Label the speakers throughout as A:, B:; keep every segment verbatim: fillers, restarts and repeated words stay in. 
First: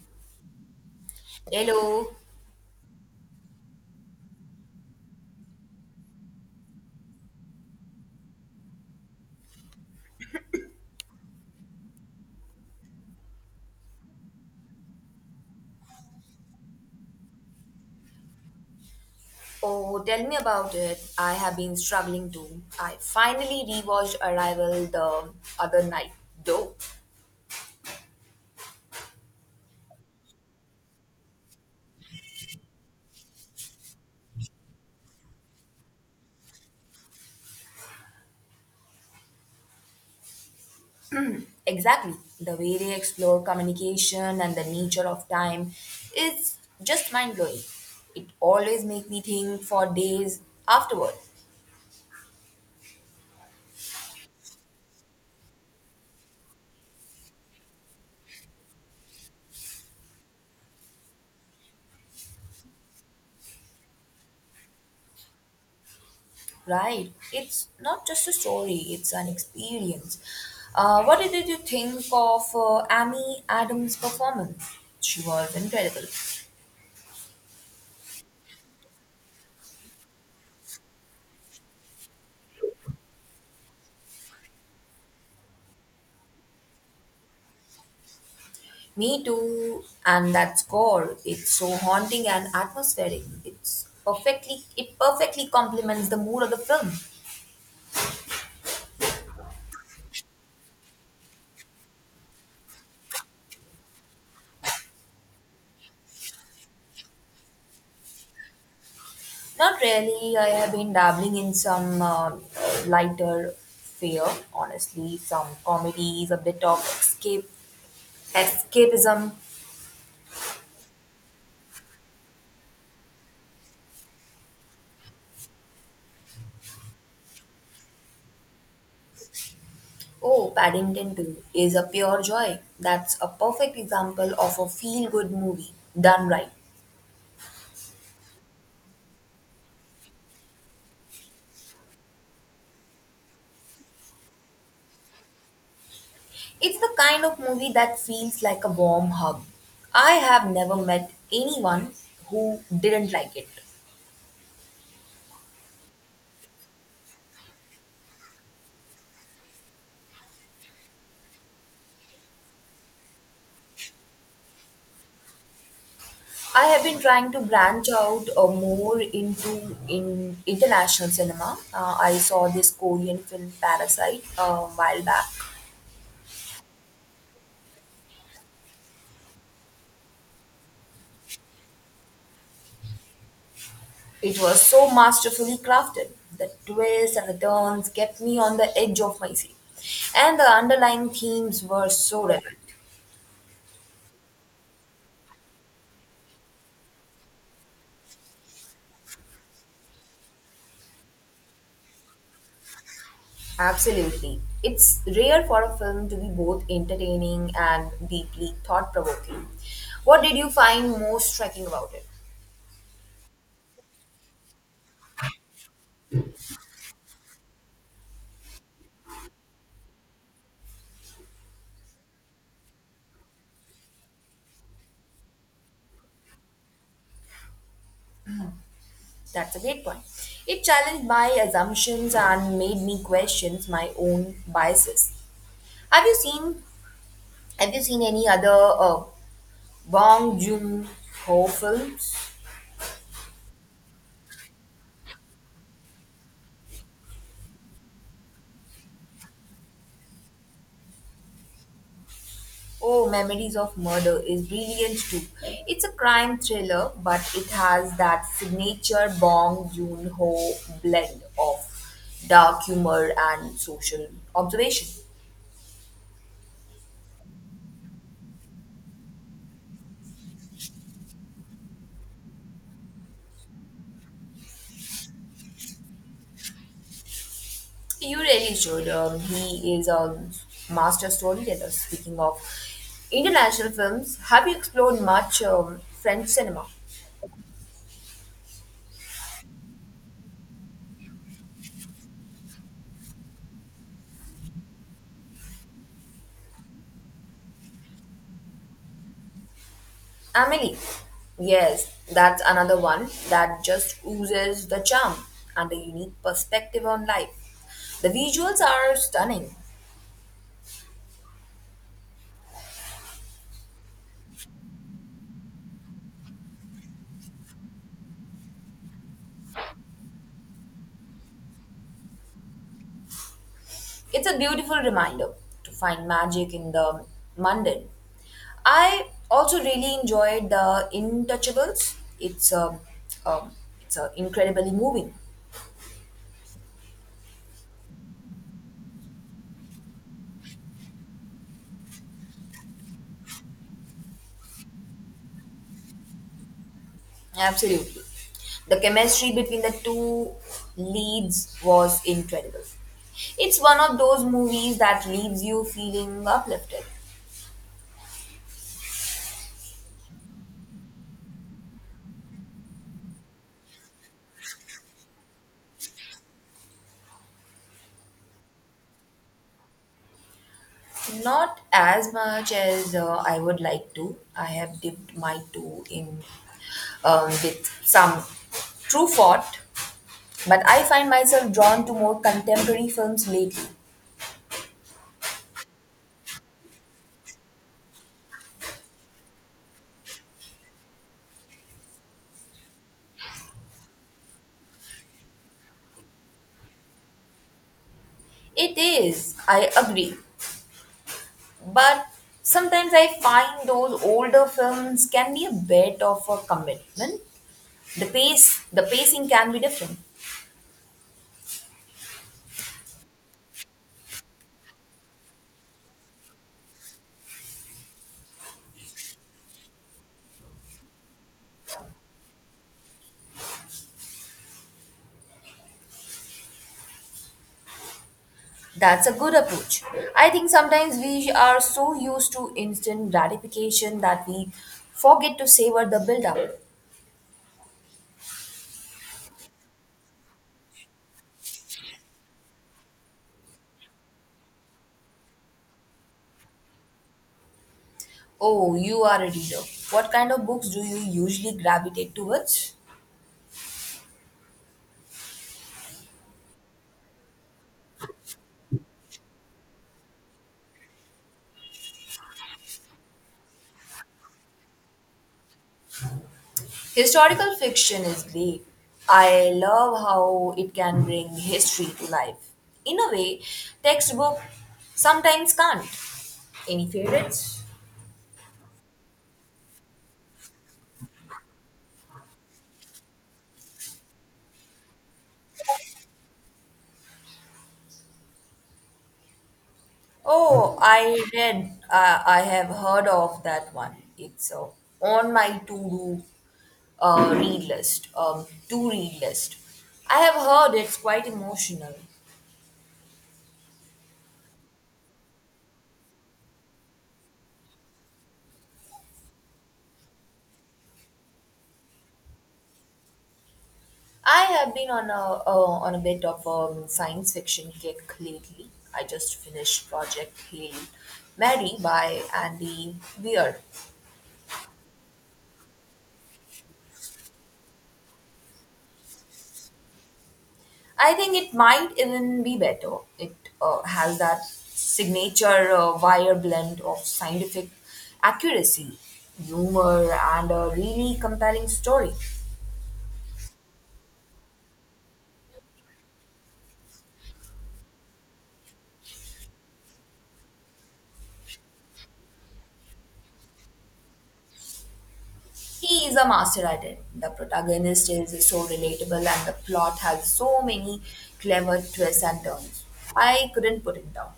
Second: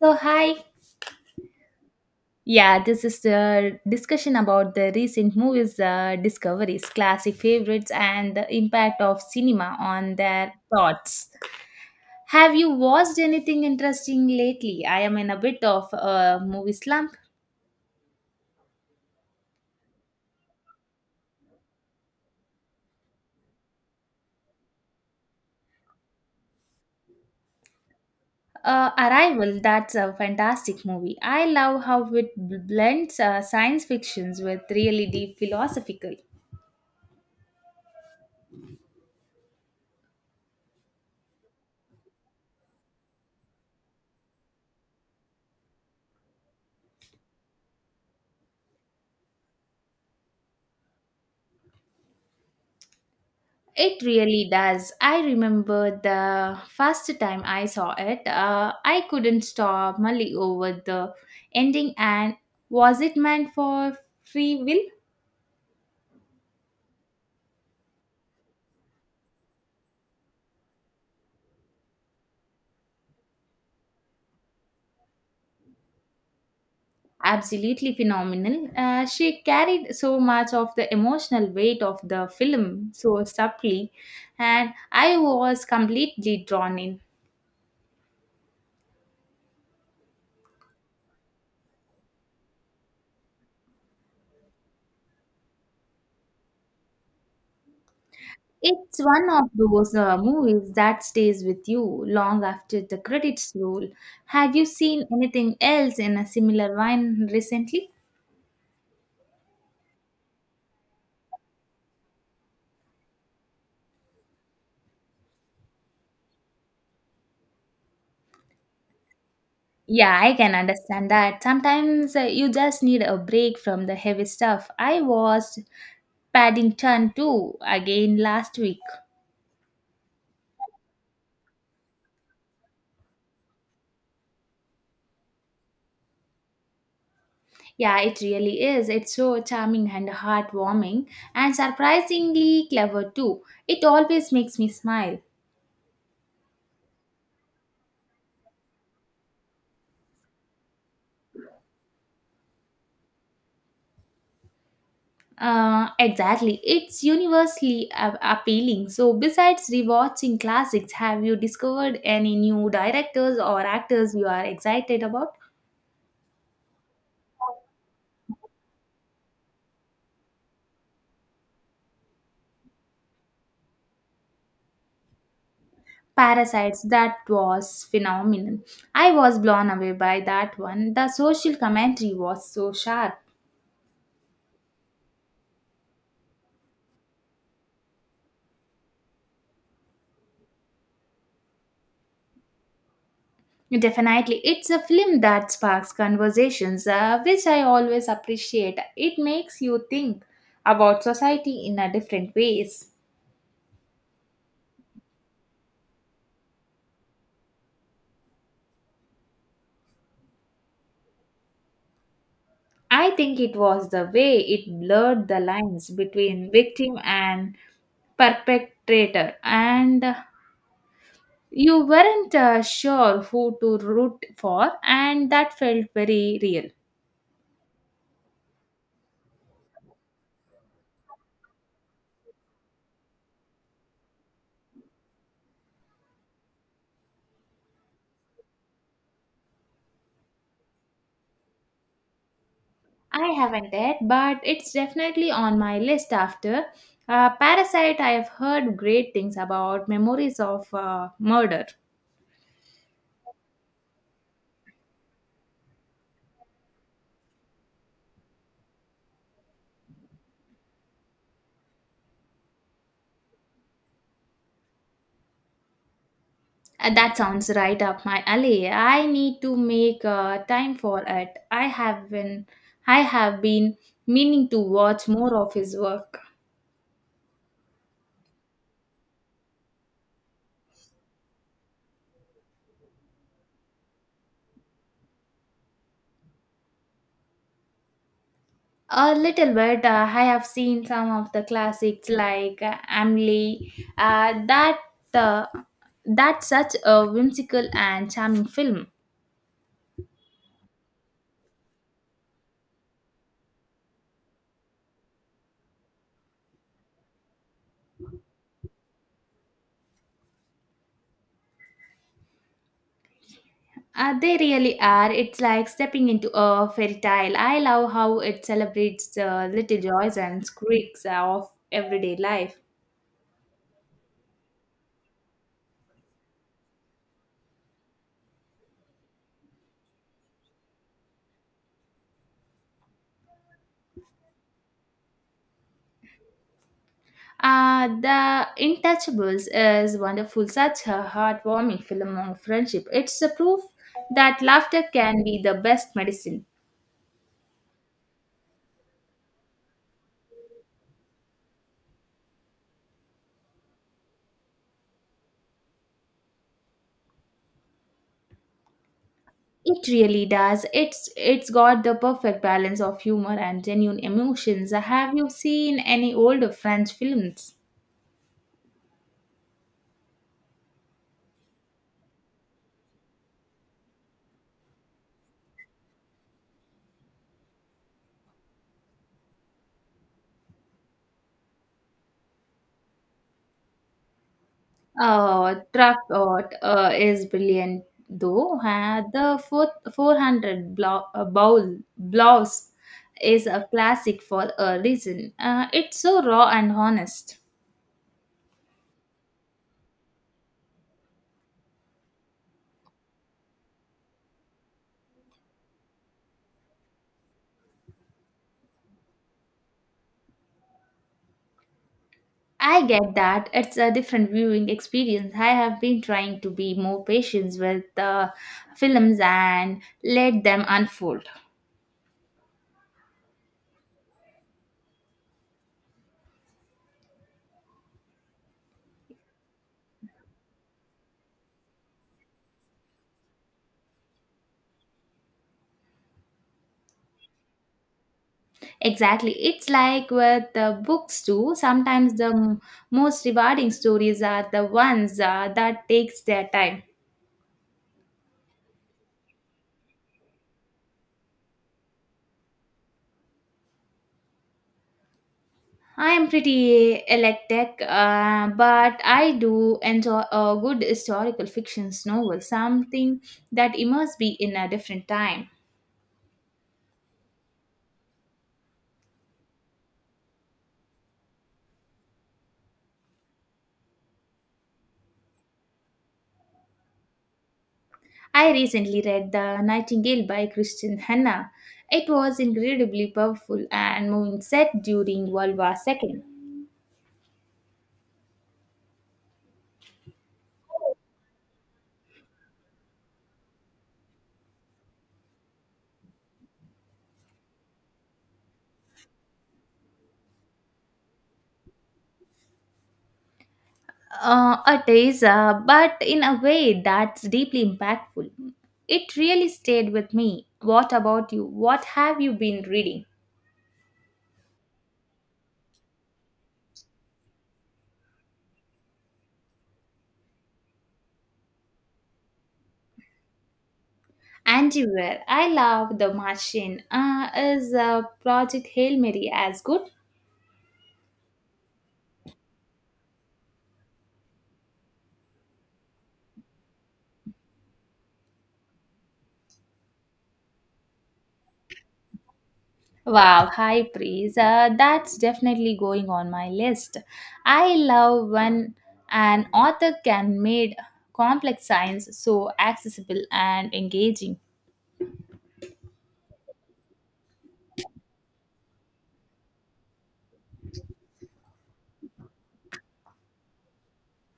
A: So, hi.
B: Hello.
A: Yeah, this is the discussion about the recent movies' uh, discoveries, classic favorites, and the impact of cinema on their thoughts. Have you watched anything interesting lately? I am in a bit of a movie slump.
B: Oh, tell me about it. I have been struggling too. I finally rewatched Arrival the other night, though.
A: Uh, Arrival, that's a fantastic movie. I love how it blends uh, science fictions with really deep philosophical.
B: Exactly. The way they explore communication and the nature of time is just mind blowing. It always makes me think for days afterward.
A: It really does. I remember the first time I saw it, uh, I couldn't stop mulling over the ending and was it meant for free will?
B: Right. It's not just a story, it's an experience. Uh, what did you think of uh, Amy Adams' performance? She was incredible.
A: Absolutely phenomenal. Uh, she carried so much of the emotional weight of the film so subtly, and I was completely drawn in.
B: Me too, and that score, it's so haunting and atmospheric. It's perfectly it perfectly complements the mood of the film.
A: It's one of those uh, movies that stays with you long after the credits roll. Have you seen anything else in a similar vein recently?
B: Not really, I have been dabbling in some um lighter fare, honestly, some comedies, a bit of escape escapism.
A: Yeah, I can understand that. Sometimes uh, you just need a break from the heavy stuff. I watched Paddington two again last week.
B: Oh, Paddington two is a pure joy. That's a perfect example of a feel good movie done right.
A: Yeah, it really is. It's so charming and heartwarming and surprisingly clever too. It always makes me smile.
B: It's the kind of movie that feels like a warm hug. I have never met anyone who didn't like it.
A: Uh, exactly. It's universally a- appealing. So, besides rewatching classics, have you discovered any new directors or actors you are excited about?
B: I have been trying to branch out uh, more into in international cinema. Uh, I saw this Korean film Parasite a while back.
A: Parasites, that was phenomenal. I was blown away by that one. The social commentary was so sharp.
B: It was so masterfully crafted. The twists and the turns kept me on the edge of my seat, and the underlying themes were so relevant.
A: Definitely, it's a film that sparks conversations, uh, which I always appreciate. It makes you think about society in a different ways.
B: Absolutely. It's rare for a film to be both entertaining and deeply thought provoking. What did you find most striking about it?
A: I think it was the way it blurred the lines between victim and perpetrator, and you weren't uh, sure who to root for, and that felt very real.
B: That's a great point. It challenged my assumptions and made me question my own biases. Have you seen Have you seen any other uh, Bong Joon Ho films?
A: I haven't yet, but it's definitely on my list after. Uh, Parasite, I have heard great things about memories of uh, murder.
B: Oh, Memories of Murder is brilliant too. It's a crime thriller, but it has that signature Bong Joon-ho blend of dark humor and social observation.
A: Uh, That sounds right up my alley. I need to make uh, time for it. I have been, I have been meaning to watch more of his work.
B: You really should. Um, he is a master storyteller. Speaking of international films, have you explored much um, French cinema?
A: A little bit. Uh, I have seen some of the classics like uh, Amelie. Uh, that uh, that's such a whimsical and charming film.
B: Amelie. Yes, that's another one that just oozes the charm and the unique perspective on life. The visuals are stunning.
A: Uh, they really are. It's like stepping into a fairy tale. I love how it celebrates the little joys and quirks of everyday life.
B: It's a beautiful reminder to find magic in the mundane. I also really enjoyed The Intouchables. It's a, um, it's a incredibly moving.
A: Uh, The Intouchables is wonderful, such a heartwarming film on friendship. It's a proof that laughter can be the best medicine.
B: Absolutely. The chemistry between the two leads was incredible. It's one of those movies that leaves you feeling uplifted.
A: It really does. It's it's got the perfect balance of humor and genuine emotions. Have you seen any older French films?
B: Not as much as uh, I would like to. I have dipped my toe in um, with some true thought, but I find myself drawn to more contemporary films lately.
A: Uh, Trapot uh, is brilliant though. Uh, the four, 400 blow, uh, bowl blouse is a classic for a reason. Uh, it's so raw and honest.
B: It is, I agree. But sometimes I find those older films can be a bit of a commitment. The pace, the pacing can be different.
A: I get that. It's a different viewing experience. I have been trying to be more patient with the films and let them unfold.
B: That's a good approach. I think sometimes we are so used to instant gratification that we forget to savor the build up.
A: Exactly. It's like with the books too. Sometimes the m- most rewarding stories are the ones uh, that takes their time.
B: Oh, you are a reader. What kind of books do you usually gravitate towards?
A: I am pretty eclectic, uh, but I do enjoy a good historical fiction novel, something that immerses me in a different time.
B: Historical fiction is great. I love how it can bring history to life. In a way, textbook sometimes can't. Any favorites?
A: I recently read The Nightingale by Christian Hanna. It was incredibly powerful and moving set during World War the second.
B: Oh, I read, uh, I have heard of that one. It's uh, on my to-do uh, read list, um, to-read list. I have heard it's quite emotional.
A: Uh, it is, uh, but in a way that's deeply impactful. It really stayed with me. What about you? What have you been reading?
B: I have been on a uh, on a bit of a science fiction kick lately. I just finished Project Hail Mary by Andy Weir.
A: Antiware. I love The Martian. Uh, is uh, Project Hail Mary as good?
B: I think it might even be better. It uh, has that signature uh, wire blend of scientific accuracy, humor, and a really compelling story.
A: Wow, high praise. Uh, that's definitely going on my list. I love when an author can make complex science so accessible and engaging.
B: He is a master at it. The protagonist is so relatable, and the plot has so many clever twists and turns. I couldn't put it down.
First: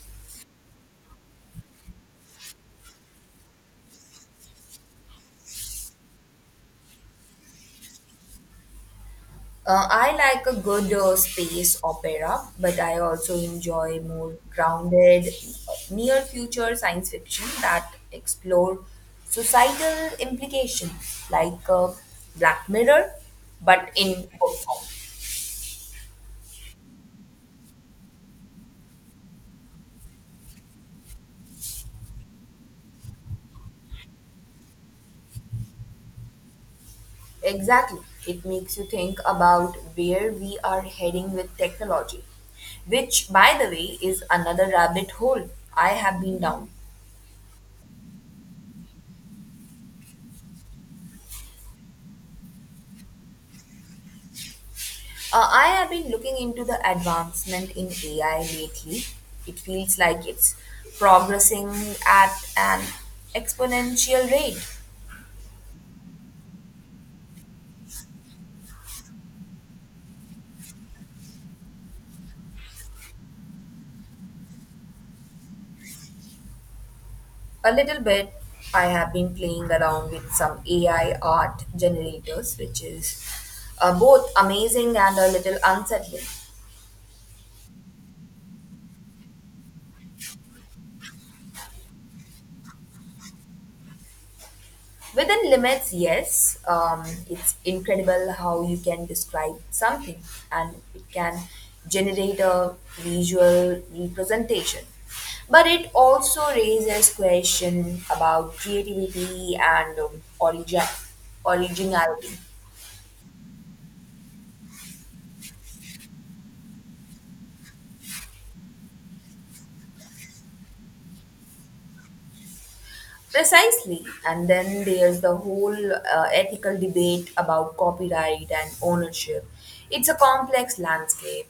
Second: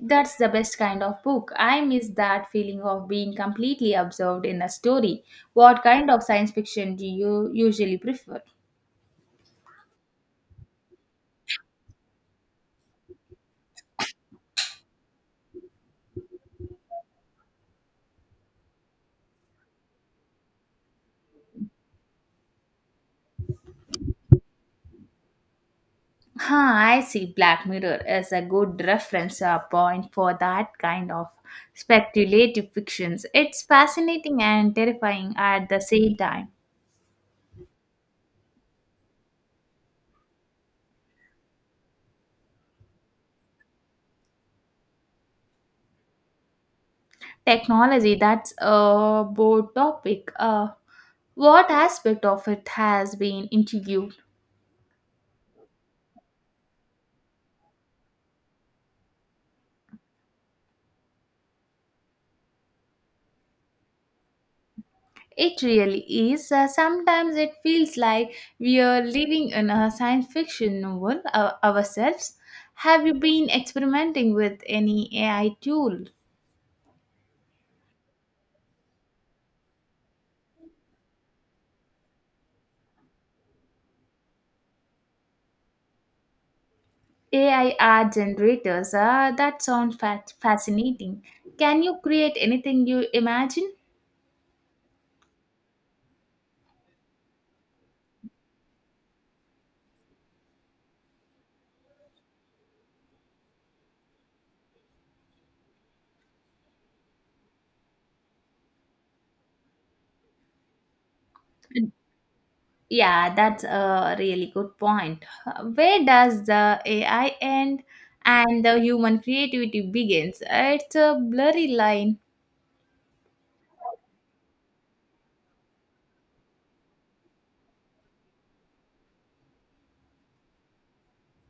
A: That's the best kind of book. I miss that feeling of being completely absorbed in a story. What kind of science fiction do you usually prefer?
B: Uh, I like a good uh, space opera, but I also enjoy more grounded, uh, near future science fiction that explore societal implications, like uh, Black Mirror, but in book form.
A: Huh, I see Black Mirror as a good reference uh, point for that kind of speculative fictions. It's fascinating and terrifying at the same time.
B: Exactly. It makes you think about where we are heading with technology, which, by the way, is another rabbit hole I have been down.
A: Technology, that's a broad topic. Uh, what aspect of it has been intrigued?
B: Uh, I have been looking into the advancement in A I lately. It feels like it's progressing at an exponential rate.
A: It really is. Uh, sometimes it feels like we are living in a science fiction novel uh, ourselves. Have you been experimenting with any A I tool?
B: A little bit, I have been playing around with some A I art generators, which is uh, both amazing and a little unsettling.
A: A I art generators. Ah, that sounds fat- fascinating. Can you create anything you imagine?
B: Within limits, yes. Um, it's incredible how you can describe something and it can generate a visual representation. But it also raises question about creativity and um, origin, originality.
A: Yeah, that's a really good point. Uh, Where does the A I end and the human creativity begins? It's a blurry line.
B: Precisely. And then there's the whole uh, ethical debate about copyright and ownership. It's a complex landscape.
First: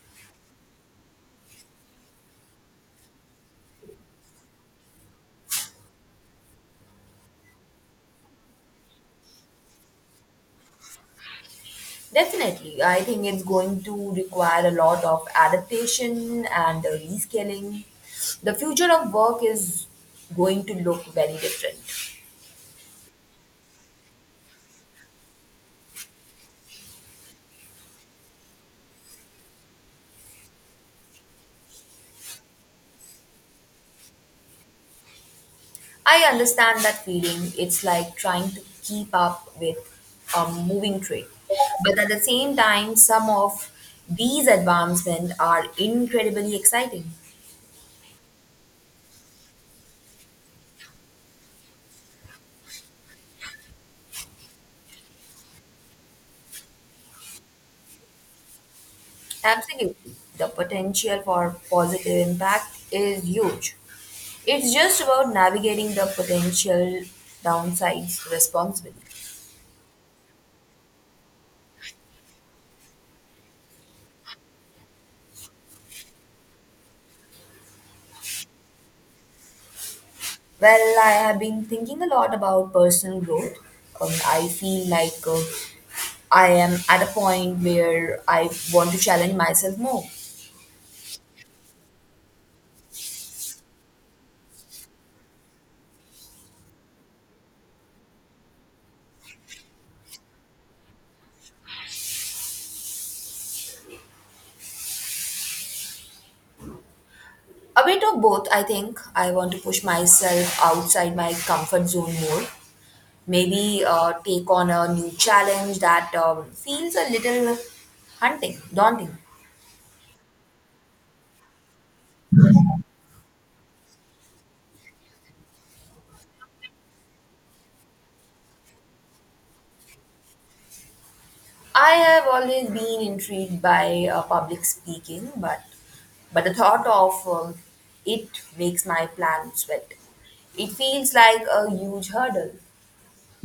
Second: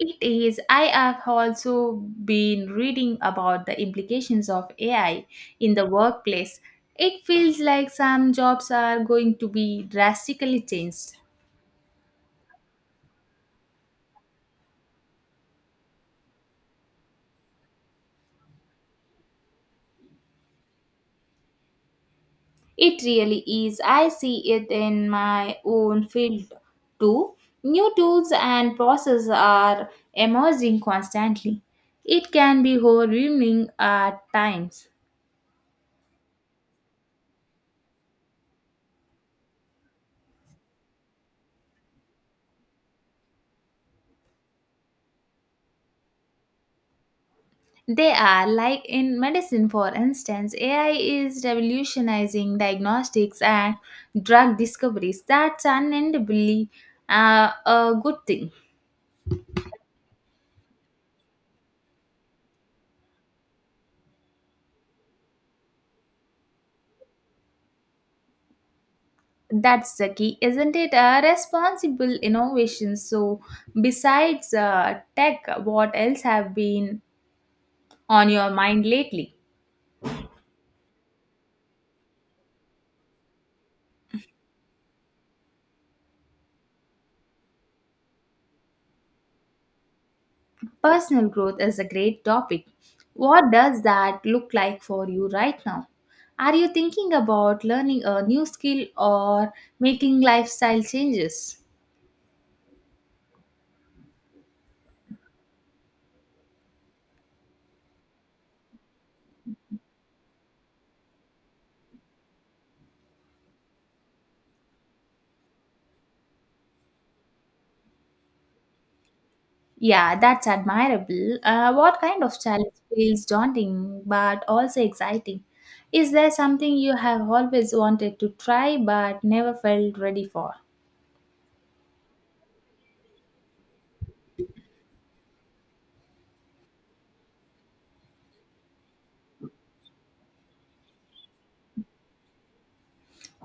A: It is. I have also been reading about the implications of A I in the workplace. It feels like some jobs are going to be drastically changed.
B: Definitely, I think it's going to require a lot of adaptation and uh, rescaling. The future of work is going to look very different.
A: It really is. I see it in my own field too. New tools and processes are emerging constantly. It can be overwhelming at times.
B: I understand that feeling. It's like trying to keep up with a moving train. But at the same time, some of these advancements are incredibly exciting.
A: They are like in medicine, for instance, A I is revolutionizing diagnostics and drug discoveries. That's unendably uh, a good thing.
B: Absolutely. The potential for positive impact is huge. It's just about navigating the potential downsides responsibly.
A: That's the key, isn't it? A responsible innovation. So, besides uh, tech, what else have been on your mind lately?
B: Well, I have been thinking a lot about personal growth. Um, I feel like uh, I am at a point where I want to challenge myself more.
A: Personal growth is a great topic. What does that look like for you right now? Are you thinking about learning a new skill or making lifestyle changes?
B: A bit of both, I think. I want to push myself outside my comfort zone more. Maybe uh, take on a new challenge that um, feels a little hunting, daunting.
A: Yeah, that's admirable. Uh, what kind of challenge feels daunting but also exciting? Is there something you have always wanted to try but never felt ready for?
B: I have always been intrigued by uh, public speaking, but but the thought of um, it makes my plan sweat. It feels like a huge hurdle.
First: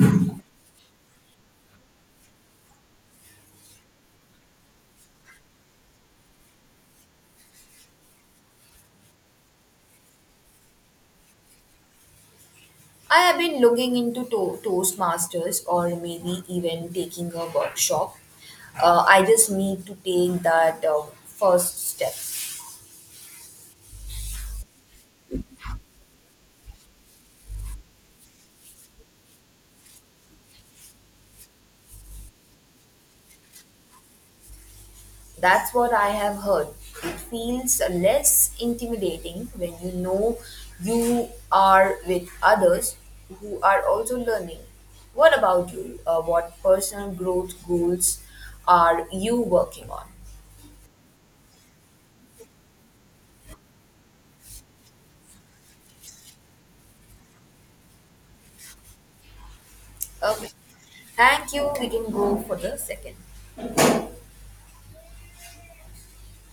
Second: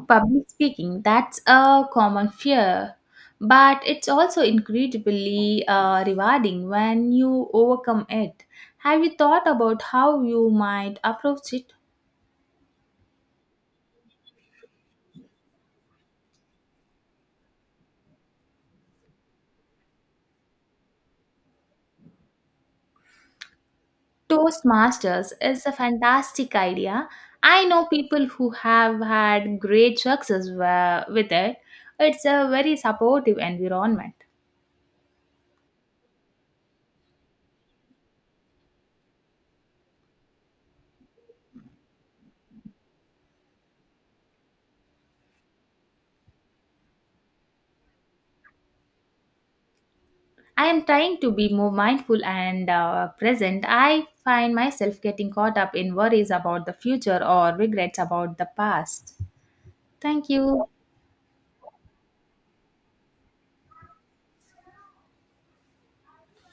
A: Public speaking, that's a common fear, but it's also incredibly uh, rewarding when you overcome it. Have you thought about how you might approach it?
B: I have been looking into to- Toastmasters or maybe even taking a workshop. Uh, I just need to take that uh, first step.
A: Toastmasters is a fantastic idea. I know people who have had great success wa- with it. It's a very supportive environment.
B: That's what I have heard. It feels less intimidating when you know you are with others who are also learning. What about you? Uh, what personal growth goals are you working on?
A: I am trying to be more mindful and uh, present. I find myself getting caught up in worries about the future or regrets about the past. Thank
B: Okay.
A: you.
B: Thank you. We can go for the second.